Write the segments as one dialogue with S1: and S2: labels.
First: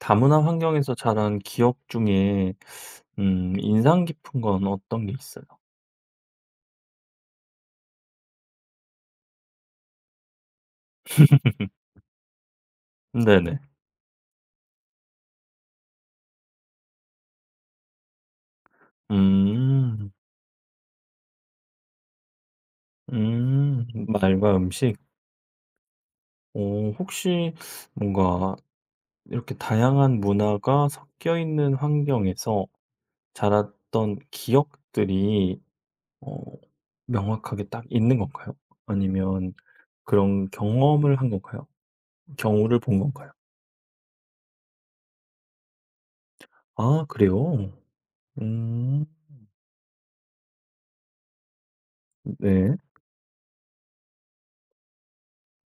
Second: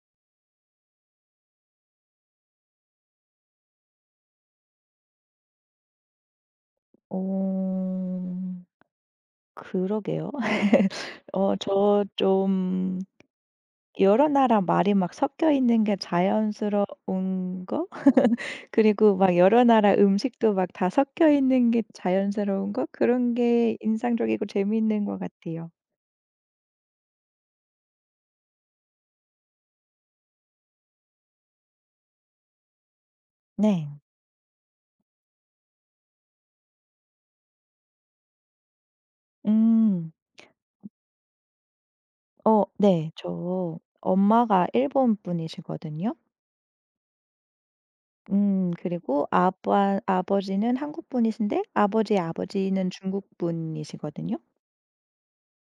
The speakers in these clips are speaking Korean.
S1: 다문화 환경에서 자란 기억 중에 인상 깊은 건 어떤 게 있어요?
S2: 어. 그러게요. 저 좀
S1: 네네.
S2: 여러 나라 말이 막 섞여 있는 게 자연스러운 거 그리고 막 여러 나라
S1: 음.
S2: 음식도 막 다 섞여 있는 게 자연스러운 거 그런 게 인상적이고
S1: 말과 음식.
S2: 재미있는 것 같아요.
S1: 오, 혹시 뭔가 이렇게 다양한 문화가 섞여 있는 환경에서
S2: 네.
S1: 자랐던 기억들이 어 명확하게 딱 있는 건가요? 아니면
S2: 음.
S1: 그런 경험을 한 건가요? 경우를 본
S2: 네.
S1: 건가요?
S2: 저 엄마가 일본 분이시거든요.
S1: 아 그래요? 음.
S2: 그리고 아빠 아버지는 한국 분이신데 아버지의
S1: 네.
S2: 아버지는 중국 분이시거든요.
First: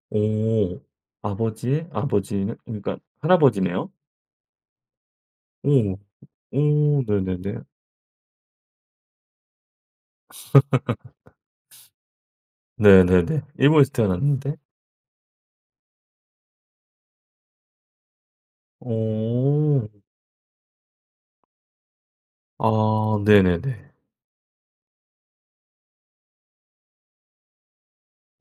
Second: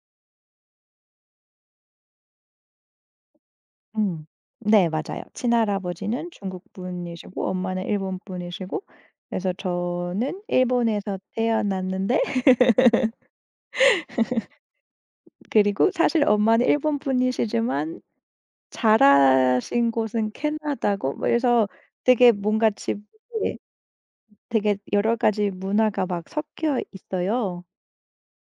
S1: 오. 아버지의 아버지는 그러니까 할아버지네요?
S2: 음. 네 맞아요.
S1: 오.
S2: 친할아버지는 중국
S1: 오
S2: 분이시고
S1: 네네네.
S2: 엄마는 일본 분이시고 그래서 저는 일본에서 태어났는데
S1: 네네네. 일본에서 태어났는데.
S2: 그리고 사실 엄마는 일본 분이시지만
S1: 오오오오.
S2: 자라신 곳은 캐나다고 뭐래서 되게 뭔가 집
S1: 아
S2: 에
S1: 네네네.
S2: 되게 여러 가지 문화가 막 섞여 있어요.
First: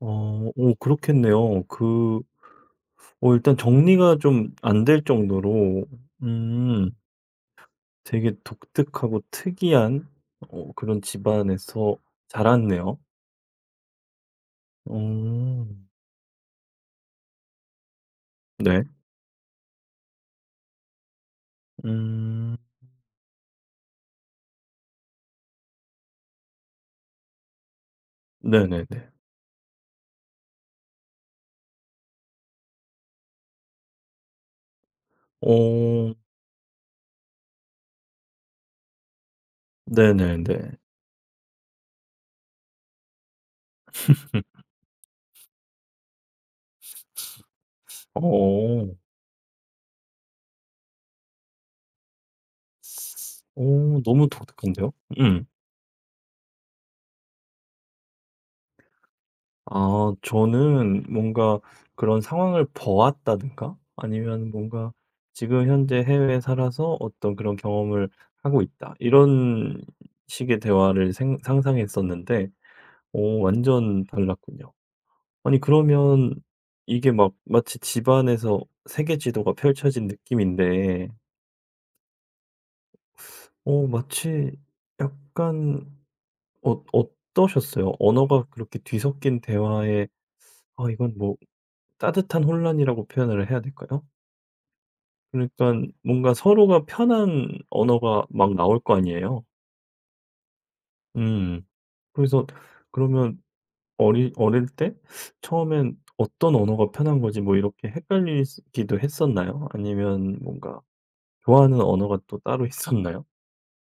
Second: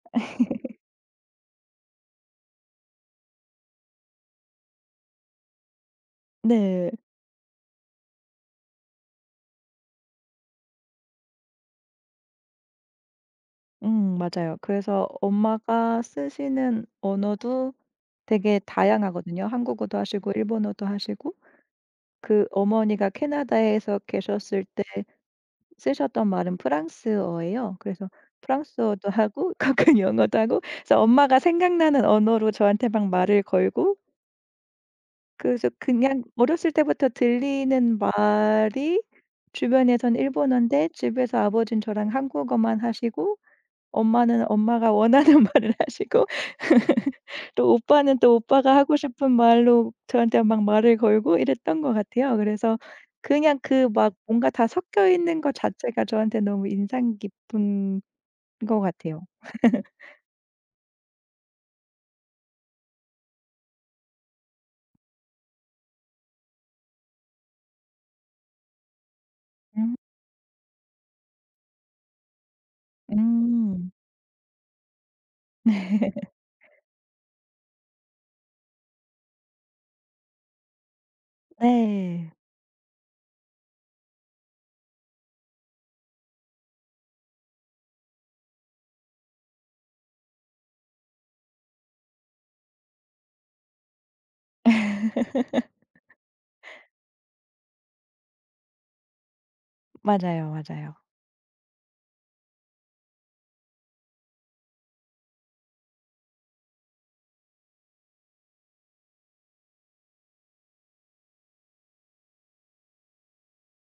S1: 오 그렇겠네요. 일단 정리가 좀 안 될 정도로 음
S2: 네.
S1: 되게 독특하고 특이한 그런 집안에서 자랐네요.
S2: 맞아요.
S1: 오
S2: 그래서 엄마가 쓰시는 언어도 되게
S1: 네.
S2: 다양하거든요. 한국어도 하시고 일본어도 하시고 그
S1: 음.
S2: 어머니가 캐나다에서 계셨을 때 쓰셨던 말은 프랑스어예요. 그래서
S1: 네네네.
S2: 프랑스어도 하고 가끔 영어도 하고 그래서 엄마가 생각나는 언어로 저한테 막 말을 걸고 그래서
S1: 오
S2: 그냥 어렸을 때부터 들리는 말이 주변에선
S1: 네네네.
S2: 일본어인데 집에서 아버지는 저랑 한국어만 하시고 엄마는 엄마가 원하는 말을 하시고 또 오빠는 또 오빠가
S1: 어.
S2: 하고 싶은 말로 저한테 막 말을 걸고 이랬던 것 같아요. 그래서 그냥 그
S1: 오
S2: 막
S1: 너무
S2: 뭔가 다
S1: 독특한데요?
S2: 섞여 있는
S1: 음.
S2: 것 자체가 저한테 너무 인상 깊은 것 같아요.
S1: 아 저는 뭔가 그런 상황을 보았다든가 아니면 뭔가 지금 현재 해외에 살아서 어떤 그런 경험을 하고 있다. 이런
S2: 음.
S1: 식의 대화를 생 상상했었는데 오
S2: 음.
S1: 완전 달랐군요. 아니 그러면 이게 막 마치 집안에서 세계 지도가 펼쳐진 느낌인데
S2: 네.
S1: 오 마치 약간 어떠셨어요? 언어가 그렇게 뒤섞인 대화에 '아 이건 뭐 따뜻한 혼란이라고 표현을 해야 될까요? 그러니 까 뭔가 서로가 편한 언어가 막 나올 거 아니에요.
S2: 맞아요, 맞아요.
S1: 음. 그래서 그러면 어리 어릴 때 처음엔 '어떤 언어가 편한 거지?' 뭐 이렇게 헷갈리기도 했었나요? 아니면 뭔가 좋아하는 언어가 또 따로 있었나요?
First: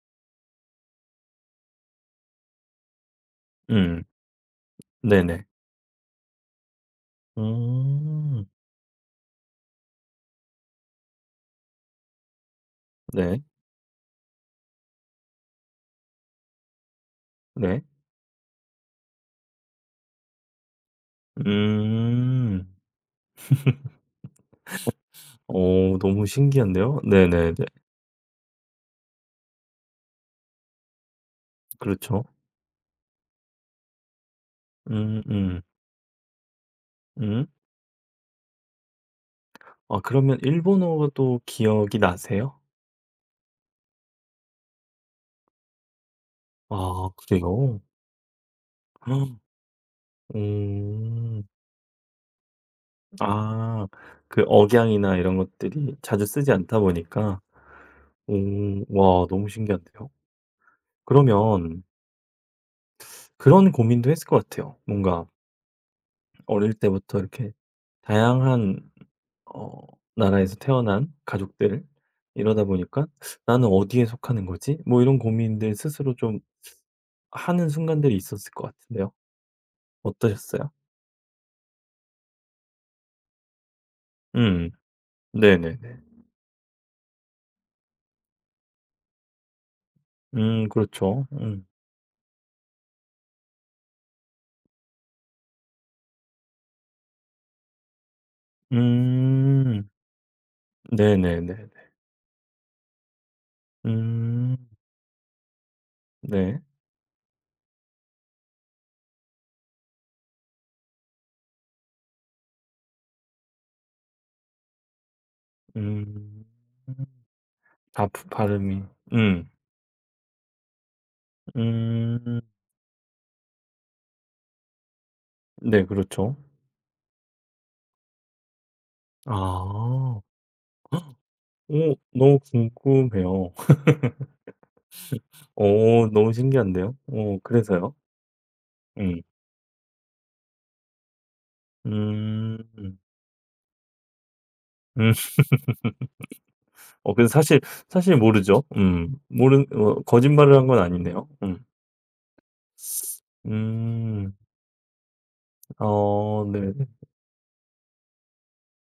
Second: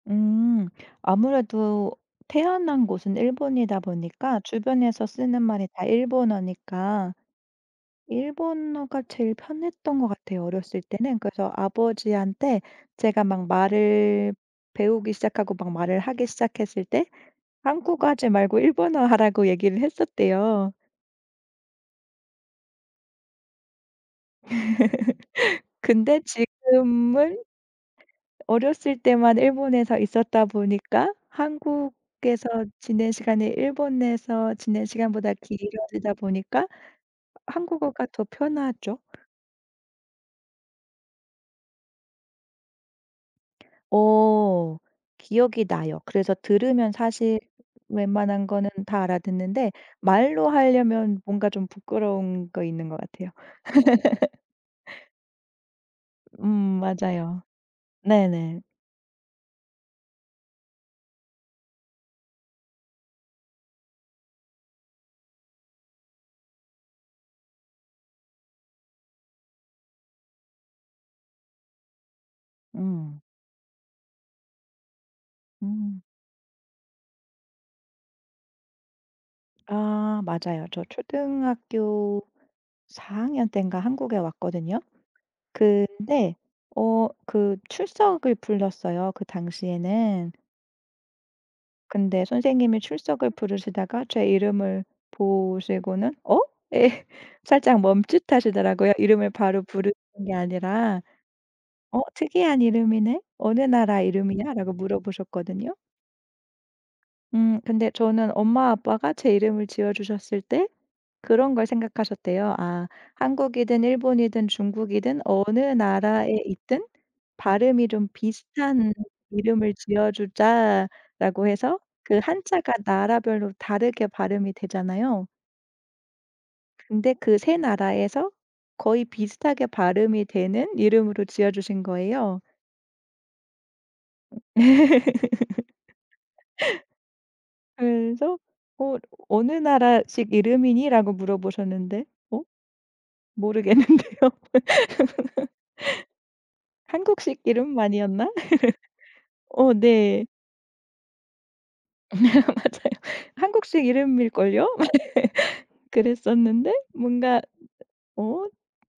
S2: 음. 아무래도 태어난 곳은 일본이다
S1: 음.
S2: 보니까 주변에서 쓰는
S1: 네네.
S2: 말이 다 일본어니까
S1: 음.
S2: 일본어가 제일 편했던 것 같아요 어렸을 때는. 그래서 아버지한테 제가
S1: 네.
S2: 막 말을 배우기 시작하고 막 말을 하기 시작했을 때
S1: 네.
S2: 한국어 하지 말고 일본어 하라고 얘기를 했었대요.
S1: 음. 오.
S2: 근데
S1: 너무 신기한데요.
S2: 지금은
S1: 네네네.
S2: 어렸을 때만 일본에서 있었다 보니까
S1: 그렇죠.
S2: 한국에서 지낸 시간이 일본에서 지낸
S1: 음음.
S2: 시간보다
S1: 음.
S2: 길어지다 보니까
S1: 음.
S2: 한국어가 더 편하죠.
S1: 아 그러면 일본어도 기억이 나세요?
S2: 어 기억이 나요. 그래서 들으면
S1: 아
S2: 사실
S1: 그래요?
S2: 웬만한 거는 다
S1: 헉,
S2: 알아듣는데 말로 하려면
S1: 음.
S2: 뭔가 좀 부끄러운 거 있는 것 같아요.
S1: 아 그 억양이나 이런 것들이 자주 쓰지
S2: 음
S1: 않다
S2: 맞아요.
S1: 보니까.
S2: 네네.
S1: 오. 와 너무 신기한데요. 그러면 그런 고민도 했을 것 같아요. 뭔가 어릴 때부터 이렇게 다양한 어 나라에서 태어난 가족들 이러다 보니까
S2: 음.
S1: '나는 어디에 속하는 거지?' 뭐 이런 고민들
S2: 음.
S1: 스스로 좀 하는 순간들이 있었을 것 같은데요.
S2: 아 맞아요.
S1: 어떠셨어요?
S2: 저 초등학교 4학년 학년 때인가 한국에
S1: 음.
S2: 왔거든요.
S1: 네네네.
S2: 근데 그 출석을 불렀어요, 그 당시에는.
S1: 그렇죠. 음.
S2: 근데 선생님이 출석을 부르시다가 제 이름을 보시고는 "어?" 예. 살짝 멈칫하시더라고요. 이름을 바로
S1: 음.
S2: 부르는 게 아니라
S1: 네네네네.
S2: "어 특이한 이름이네. 어느 나라
S1: 음.
S2: 이름이야?"라고 물어보셨거든요.
S1: 네.
S2: 근데 저는 엄마 아빠가 제 이름을 지어 주셨을 때 그런 걸 생각하셨대요. 아 한국이든 일본이든 중국이든 어느 나라에
S1: 음.
S2: 있든 발음이
S1: 아
S2: 좀
S1: 프 발음이.
S2: 비슷한
S1: 음.
S2: 이름을 지어 주자라고 해서 그
S1: 음.
S2: 한자가 나라별로 다르게 발음이 되잖아요.
S1: 네 그렇죠.
S2: 근데 그 세 나라에서 거의 비슷하게
S1: 아.
S2: 발음이 되는 이름으로 지어 주신
S1: 오 너무
S2: 거예요.
S1: 궁금해요. 오, 너무 신기한데요. 오, 그래서요?
S2: 그래서 "어
S1: 음.
S2: 어느 나라식 이름이니?"라고 물어보셨는데 어
S1: 음. 음.
S2: 모르겠는데요.
S1: 근데
S2: 한국식
S1: 사실
S2: 이름만이었나?
S1: 모르죠. 음. 모르 어
S2: 네.
S1: 거짓말을 한 건 아니네요. 음.
S2: 맞아요. 한국식
S1: 음.
S2: 이름일걸요?
S1: 어
S2: 그랬었는데
S1: 네.
S2: 뭔가 어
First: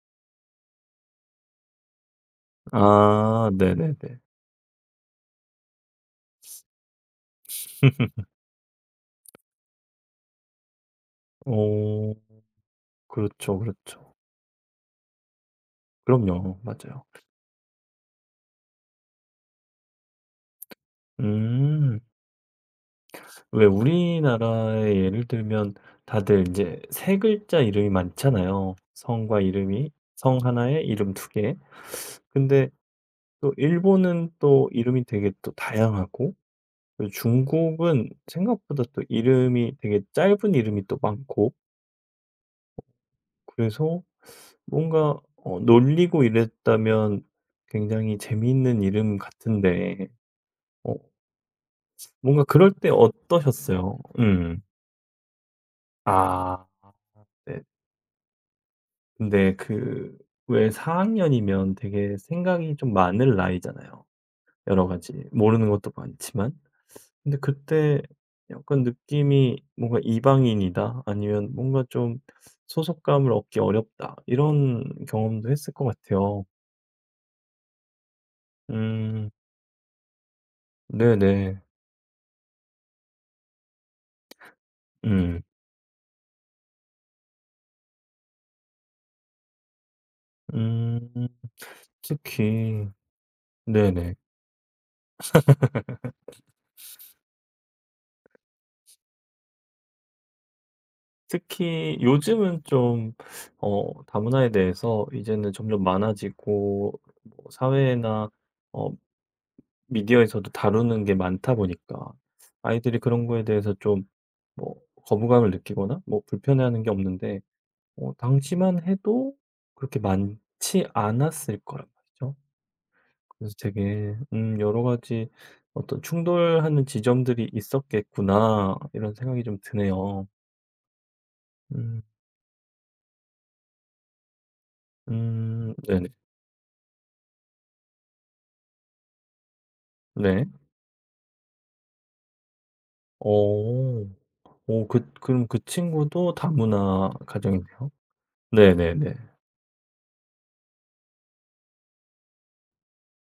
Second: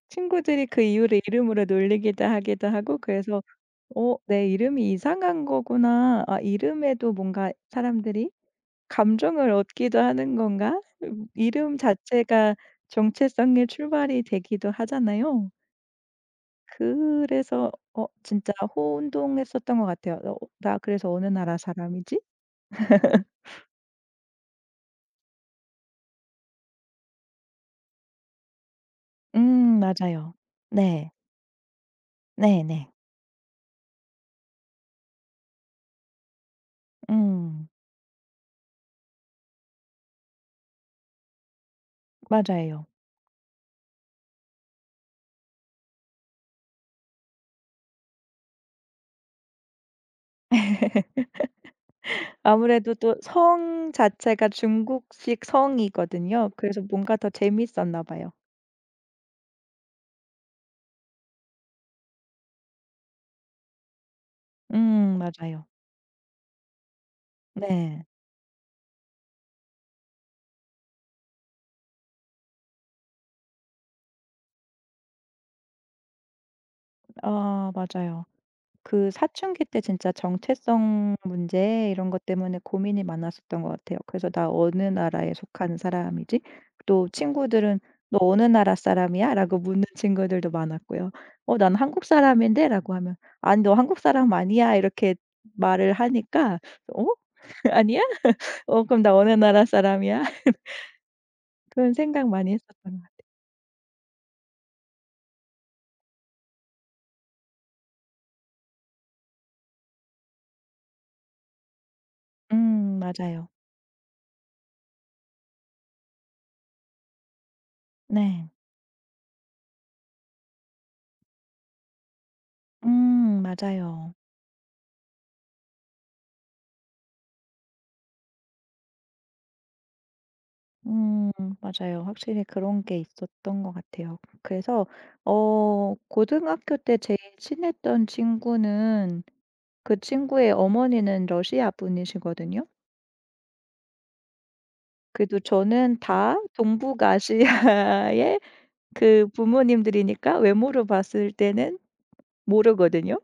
S2: 친구들이 그 이유를 이름으로 놀리기도 하기도 하고 그래서
S1: 아
S2: '어
S1: 네네네.
S2: 내 이름이 이상한 거구나. 아 이름에도 뭔가 사람들이 감정을 얻기도 하는 건가?' 이름
S1: 오,
S2: 자체가
S1: 그렇죠,
S2: 정체성의
S1: 그렇죠.
S2: 출발이 되기도 하잖아요.
S1: 그럼요. 맞아요.
S2: 그래서 진짜 혼동했었던 것 같아요. '어 나 그래서 어느 나라
S1: 음.
S2: 사람이지?'
S1: 왜 우리나라의 예를 들면 다들 이제 세 글자 이름이 많잖아요. 성과 이름이
S2: 맞아요.
S1: 성 하나에
S2: 네.
S1: 이름 두 개. 근데
S2: 네네.
S1: 또 일본은 또 이름이 되게 또 다양하고 그
S2: 음.
S1: 중국은 생각보다 또 이름이 되게 짧은 이름이 또 많고
S2: 맞아요.
S1: 그래서 뭔가 놀리고 이랬다면 굉장히 재미있는 이름 같은데 어 뭔가 그럴 때
S2: 아무래도 또 성
S1: 어떠셨어요?
S2: 자체가
S1: 음.
S2: 중국식 성이거든요.
S1: 아
S2: 그래서 뭔가 더
S1: 네.
S2: 재밌었나 봐요.
S1: 근데 그 왜 4학년 학년이면 되게 생각이 좀 많을 나이잖아요, 여러 가지.
S2: 맞아요.
S1: 모르는 것도 많지만. 근데 그때
S2: 네.
S1: 약간 느낌이 뭔가 '이방인이다.' 아니면 뭔가 좀 '소속감을 얻기 어렵다.' 이런 경험도 했을 것 같아요.
S2: 아 맞아요. 그
S1: 음.
S2: 사춘기 때 진짜 정체성
S1: 네네.
S2: 문제 이런 것 때문에 고민이 많았었던 것 같아요. 그래서 '나 어느 나라에
S1: 음.
S2: 속한 사람이지?' 또 친구들은 "너 어느 나라 사람이야?"라고 묻는 친구들도
S1: 음.
S2: 많았고요. "어 난 한국
S1: 특히
S2: 사람인데?"라고 하면 "아니 너 한국
S1: 네네.
S2: 사람 아니야." 이렇게 말을 하니까 "어? 아니야?" '그럼 나 어느 나라 사람이야?' 그런
S1: 특히
S2: 생각 많이
S1: 요즘은
S2: 했었던 것
S1: 좀
S2: 같
S1: 다문화에 대해서 이제는 점점 많아지고 뭐 사회나 어 미디어에서도 다루는 게 많다 보니까 아이들이 그런 거에
S2: 맞아요.
S1: 대해서 좀 뭐 거부감을 느끼거나 뭐 불편해하는 게 없는데
S2: 네.
S1: 당시만 해도 그렇게 많지 않았을 거란 말이죠. 그래서
S2: 맞아요.
S1: 되게 '여러 가지 어떤 충돌하는 지점들이 있었겠구나.' 이런 생각이 좀 드네요.
S2: 음 맞아요.
S1: 음.
S2: 확실히 그런 게 있었던 것 같아요. 그래서
S1: 음. 네네.
S2: 고등학교 때 제일 친했던 친구는 그
S1: 네.
S2: 친구의 어머니는 러시아 분이시거든요.
S1: 오, 오 그
S2: 그래도
S1: 그럼 그
S2: 저는
S1: 친구도
S2: 다
S1: 다문화 가정이네요.
S2: 동북아시아의
S1: 네네네.
S2: 그 부모님들이니까 외모로 봤을 때는 모르거든요.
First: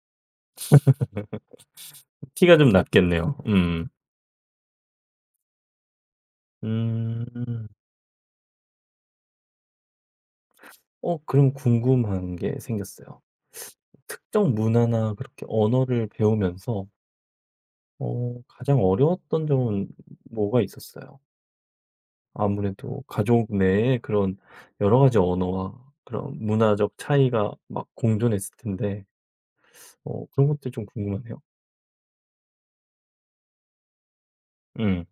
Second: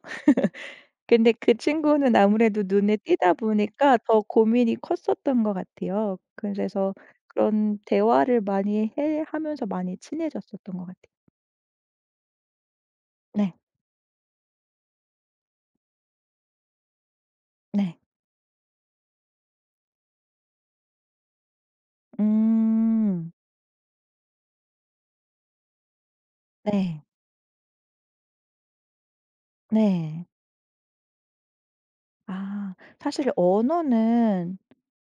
S2: 근데 그 친구는
S1: 티가
S2: 아무래도
S1: 좀
S2: 눈에 띄다
S1: 났겠네요. 음.
S2: 보니까 더 고민이 컸었던 것 같아요. 그래서
S1: 음.
S2: 그런 대화를 많이 해 하면서 많이 친해졌었던 것 같아요.
S1: 그럼 궁금한 게 생겼어요.
S2: 네.
S1: 특정 문화나 그렇게 언어를 배우면서
S2: 네.
S1: 가장 어려웠던 점은 뭐가 있었어요? 아무래도
S2: 음.
S1: 가족 내에 그런 여러 가지 언어와 그런 문화적
S2: 네.
S1: 차이가 막 공존했을 텐데
S2: 네.
S1: 그런 것들 좀 궁금하네요.
S2: 아 사실 언어는
S1: 음.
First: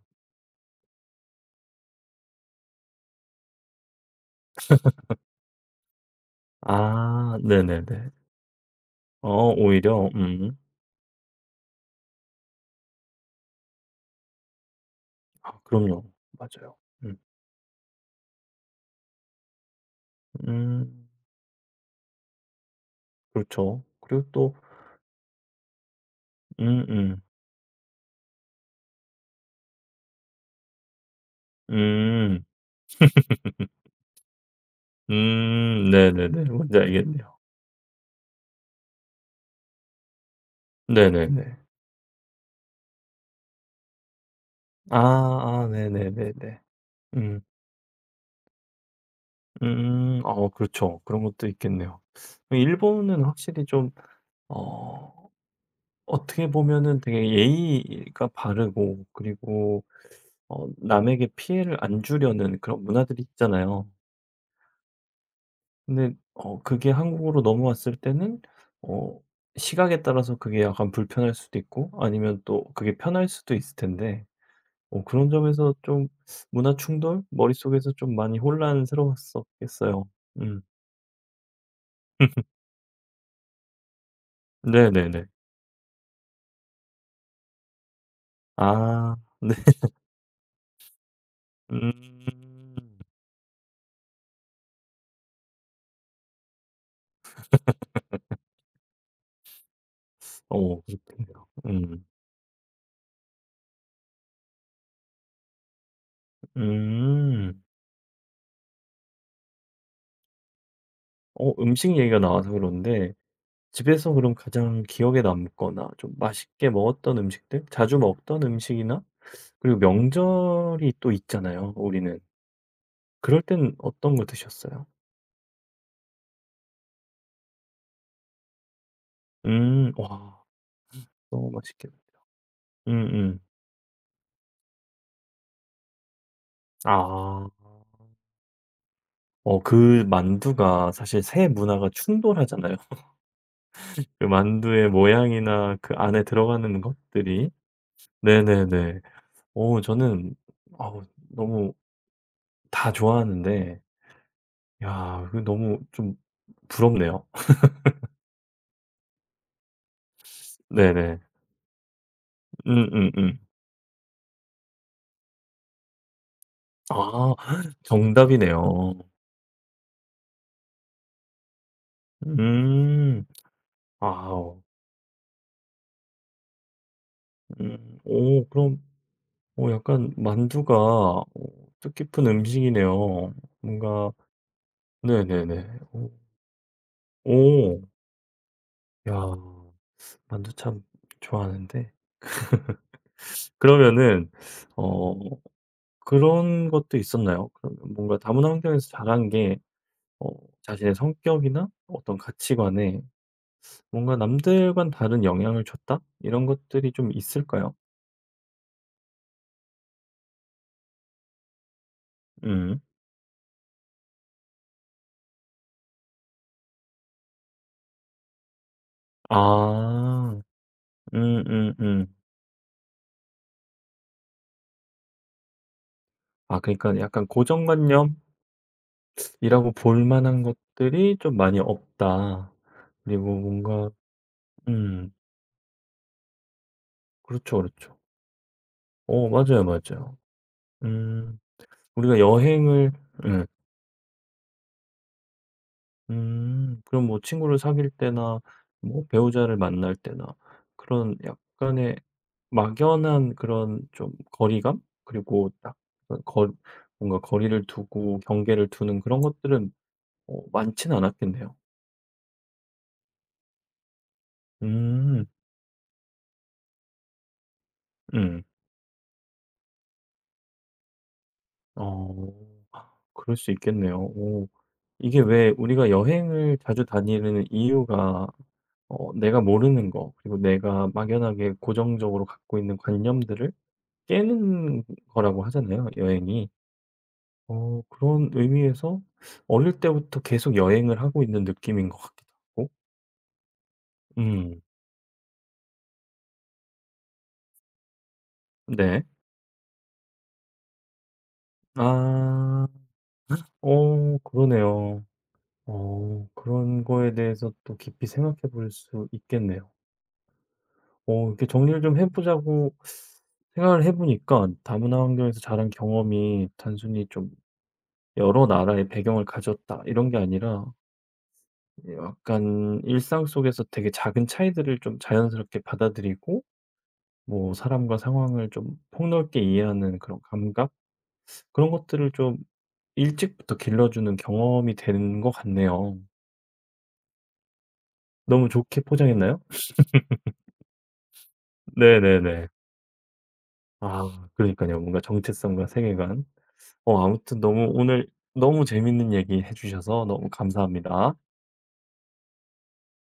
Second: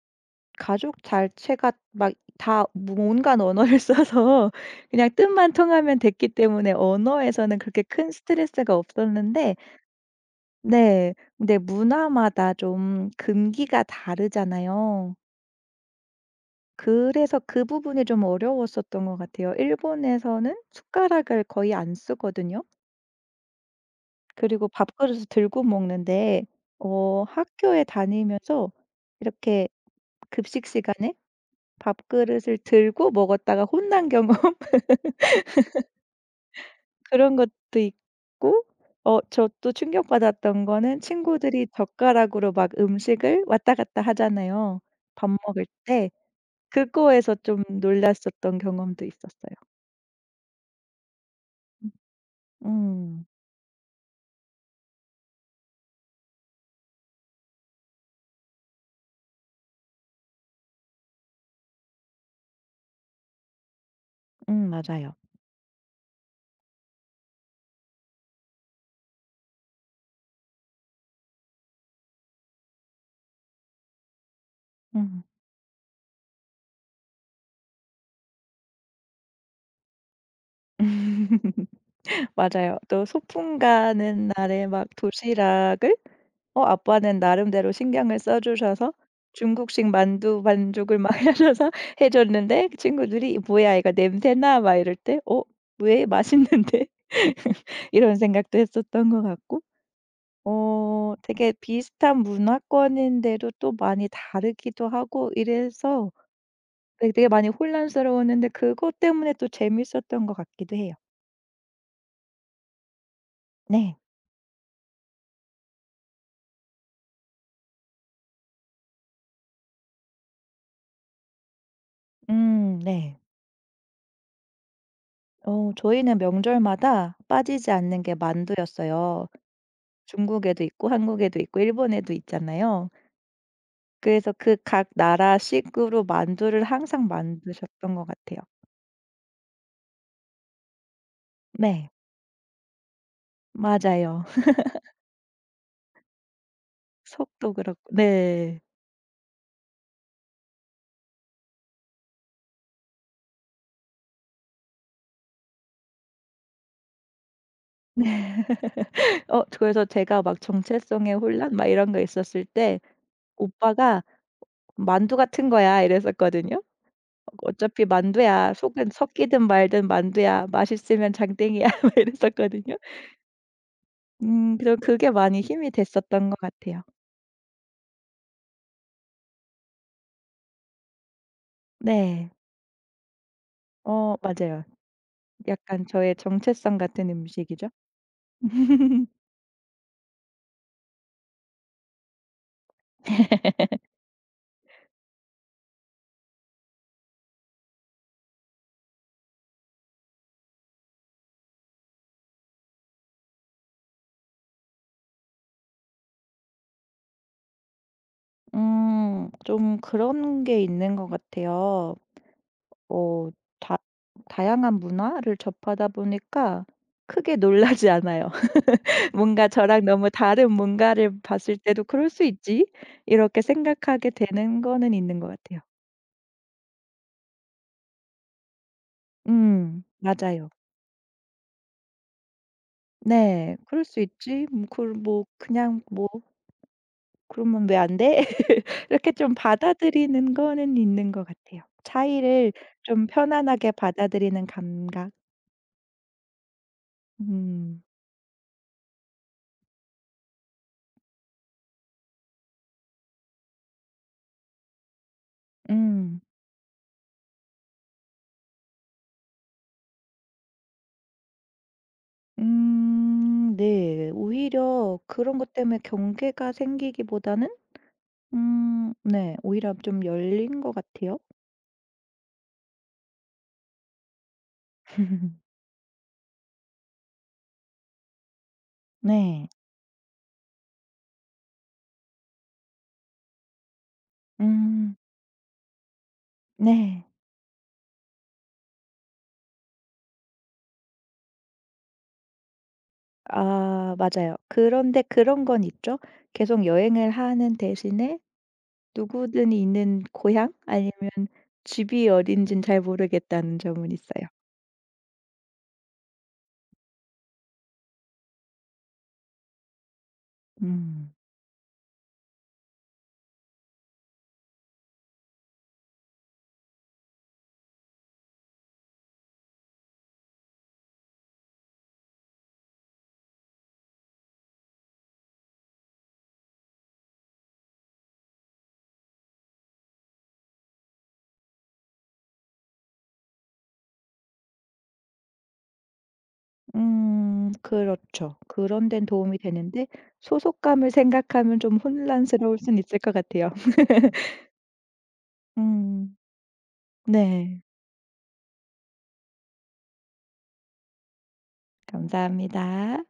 S2: 가족 자체가 막 다 온갖 언어를 써서 그냥 뜻만 통하면 됐기 때문에
S1: 아
S2: 언어에서는 그렇게
S1: 네네네.
S2: 큰 스트레스가 없었는데
S1: 오히려
S2: 네. 근데 문화마다 좀 금기가 다르잖아요.
S1: 아 그럼요. 맞아요. 음.
S2: 그래서 그 부분이 좀 어려웠었던 것 같아요. 일본에서는
S1: 음.
S2: 숟가락을 거의 안 쓰거든요.
S1: 그렇죠. 그리고 또
S2: 그리고 밥그릇을 들고 먹는데
S1: 음음. 음.
S2: 학교에 다니면서 이렇게 급식 시간에
S1: 음.
S2: 밥그릇을 들고 먹었다가 혼난 경우
S1: 네네네. 뭔지
S2: 그런
S1: 알겠네요.
S2: 것도 있고 저 또 충격받았던 거는
S1: 네네네.
S2: 친구들이 젓가락으로 막 음식을 왔다 갔다 하잖아요,
S1: 아
S2: 밥 먹을
S1: 아
S2: 때.
S1: 네네네네.
S2: 그거에서
S1: 음.
S2: 좀 놀랐었던 경험도 있었어요.
S1: 음. 그렇죠. 그런 것도 있겠네요.
S2: 음.
S1: 일본은 확실히 좀 어 어떻게 보면은 되게 예의가 바르고 그리고 남에게 피해를 안 주려는 그런 문화들이 있잖아요.
S2: 맞아요.
S1: 근데 그게 한국으로 넘어왔을 때는 어 시각에 따라서 그게 약간 불편할 수도 있고 아니면 또 그게 편할 수도 있을 텐데
S2: 음.
S1: 그런 점에서 좀 문화 충돌? 머릿속에서 좀 많이 혼란스러웠었겠어요. 음.
S2: 맞아요. 또 소풍 가는 날에 막
S1: 네네네.
S2: 도시락을 아빠는 나름대로 신경을 써 주셔서
S1: 아 네.
S2: 중국식 만두 반죽을 막 하셔서
S1: 음.
S2: 해 줬는데 그 친구들이 '뭐야 이거 냄새나?' 막 이럴 때 '어 왜? 맛있는데?' 이런 생각도 했었던 것 같고
S1: 그렇군요.
S2: 되게
S1: 음.
S2: 비슷한 문화권인데도 또 많이 다르기도 하고 이래서 네 되게 많이
S1: 음.
S2: 혼란스러웠는데 그것 때문에 또 재밌었던 것 같기도 해요.
S1: 음식 얘기가 나와서 그런데
S2: 네.
S1: 집에서 그럼 가장 기억에 남거나 좀 맛있게 먹었던 음식들? 자주 먹던 음식이나 그리고 명절이 또 있잖아요, 우리는.
S2: 네.
S1: 그럴 땐 어떤 거 드셨어요?
S2: 저희는 명절마다 빠지지 않는 게 만두였어요.
S1: 음. 와
S2: 중국에도 있고 한국에도
S1: 너무
S2: 있고
S1: 맛있겠다.
S2: 일본에도 있잖아요.
S1: 음음.
S2: 그래서 그 각 나라식으로 만두를 항상
S1: 아.
S2: 만드셨던 것 같아요.
S1: 그 만두가 사실 세 문화가
S2: 네.
S1: 충돌하잖아요.
S2: 맞아요.
S1: 그 만두의 모양이나 그 안에 들어가는 것들이.
S2: 속도 그렇고 네.
S1: 네네네. 오, 저는 아우 너무 다 좋아하는데 야 너무 좀 부럽네요.
S2: 그래서 제가 막 정체성의
S1: 네네.
S2: 혼란 막 이런 거 있었을 때
S1: 음음음.
S2: 오빠가 "만두 같은 거야." 이랬었거든요.
S1: 아
S2: 뭐 "어차피 만두야. 속은
S1: 정답이네요.
S2: 섞이든 말든 만두야. 맛있으면 장땡이야." 막 이랬었거든요.
S1: 음. 아.
S2: 그래서 그게 많이 힘이 됐었던 것 같아요.
S1: 음. 오 그럼 약간 만두가 뜻깊은
S2: 네.
S1: 음식이네요. 뭔가
S2: 맞아요.
S1: 네네네.
S2: 약간
S1: 오.
S2: 저의 정체성 같은 음식이죠.
S1: 오. 야 만두 참 좋아하는데 그러면은 어 그런 것도 있었나요? 그러면 뭔가 다문화 환경에서 자란 게 어 자신의 성격이나 어떤 가치관에 뭔가 '남들과는 다른 영향을 줬다.' 이런 것들이 좀 있을까요?
S2: 좀 그런 게 있는 것 같아요.
S1: 음.
S2: 뭐 다 다양한 문화를 접하다 보니까 크게 놀라지 않아요. 뭔가 저랑 너무
S1: 아.
S2: 다른 뭔가를 봤을 때도 '그럴
S1: 음음음.
S2: 수 있지.' 이렇게 생각하게 되는 거는 있는 것 같아요.
S1: 아 그러니까 약간 고정관념 '일하고
S2: 음.
S1: 볼 만한
S2: 맞아요.
S1: 것들이 좀 많이 없다.' 그리고
S2: 네. "그럴
S1: 뭔가
S2: 수 있지. 뭐 그걸
S1: 음
S2: 뭐 그냥 뭐
S1: 그렇죠,
S2: 그러면 왜 안
S1: 그렇죠.
S2: 돼?" 이렇게 좀
S1: 맞아요, 맞아요.
S2: 받아들이는 거는 있는 것
S1: 음
S2: 같아요.
S1: 우리가
S2: 차이를
S1: 여행을
S2: 좀
S1: 예.
S2: 편안하게 받아들이는 감각.
S1: 그럼 뭐 친구를
S2: 음.
S1: 사귈 때나 뭐 배우자를 만날 때나 그런 약간의 막연한 그런 좀 거리감? 그리고 딱
S2: 음.
S1: 그 거 뭔가 거리를 두고 경계를 두는 그런 것들은 많진 않았겠네요.
S2: 네. 오히려
S1: 음.
S2: 그런 것 때문에 경계가 생기기보다는
S1: 음.
S2: 음 네 오히려 좀 열린 것 같아요.
S1: 어. 그럴 수 있겠네요. 오. 이게 왜 우리가 여행을 자주 다니는 이유가 내가
S2: 네.
S1: 모르는 거 그리고 내가 막연하게 고정적으로 갖고 있는 관념들을 깨는
S2: 음.
S1: 거라고 하잖아요, 여행이.
S2: 네.
S1: 그런 의미에서 어릴 때부터 계속 여행을 하고 있는 느낌인 것 같기도 하고.
S2: 아 맞아요.
S1: 음.
S2: 그런데 그런 건 있죠. 계속 여행을 하는 대신에
S1: 네.
S2: 누구든 있는 고향 아니면 집이 어딘진
S1: 아.
S2: 잘 모르겠다는 점은 있어요.
S1: 그러네요. 그런 거에 대해서 또 깊이 생각해 볼 수 있겠네요.
S2: 음.
S1: 이렇게 정리를 좀 해 보자고 생각을 해 보니까 다문화 환경에서 자란 경험이 단순히 좀 '여러 나라의 배경을 가졌다.' 이런 게 아니라 약간 일상 속에서 되게 작은 차이들을 좀 자연스럽게 받아들이고 뭐 사람과 상황을 좀 폭넓게 이해하는 그런 감각? 그런 것들을 좀 일찍부터 길러주는 경험이 되는 것 같네요.
S2: 그렇죠.
S1: 너무 좋게
S2: 그런 데는 도움이
S1: 포장했나요?
S2: 되는데 소속감을 생각하면 좀
S1: 네네네.
S2: 혼란스러울 순 있을 것 같아요.
S1: 아 그러니깐요. 뭔가 정체성과
S2: 음
S1: 세계관. 아무튼
S2: 네.
S1: 너무 오늘 너무 재밌는 얘기 해 주셔서 너무 감사합니다.
S2: 감사합니다.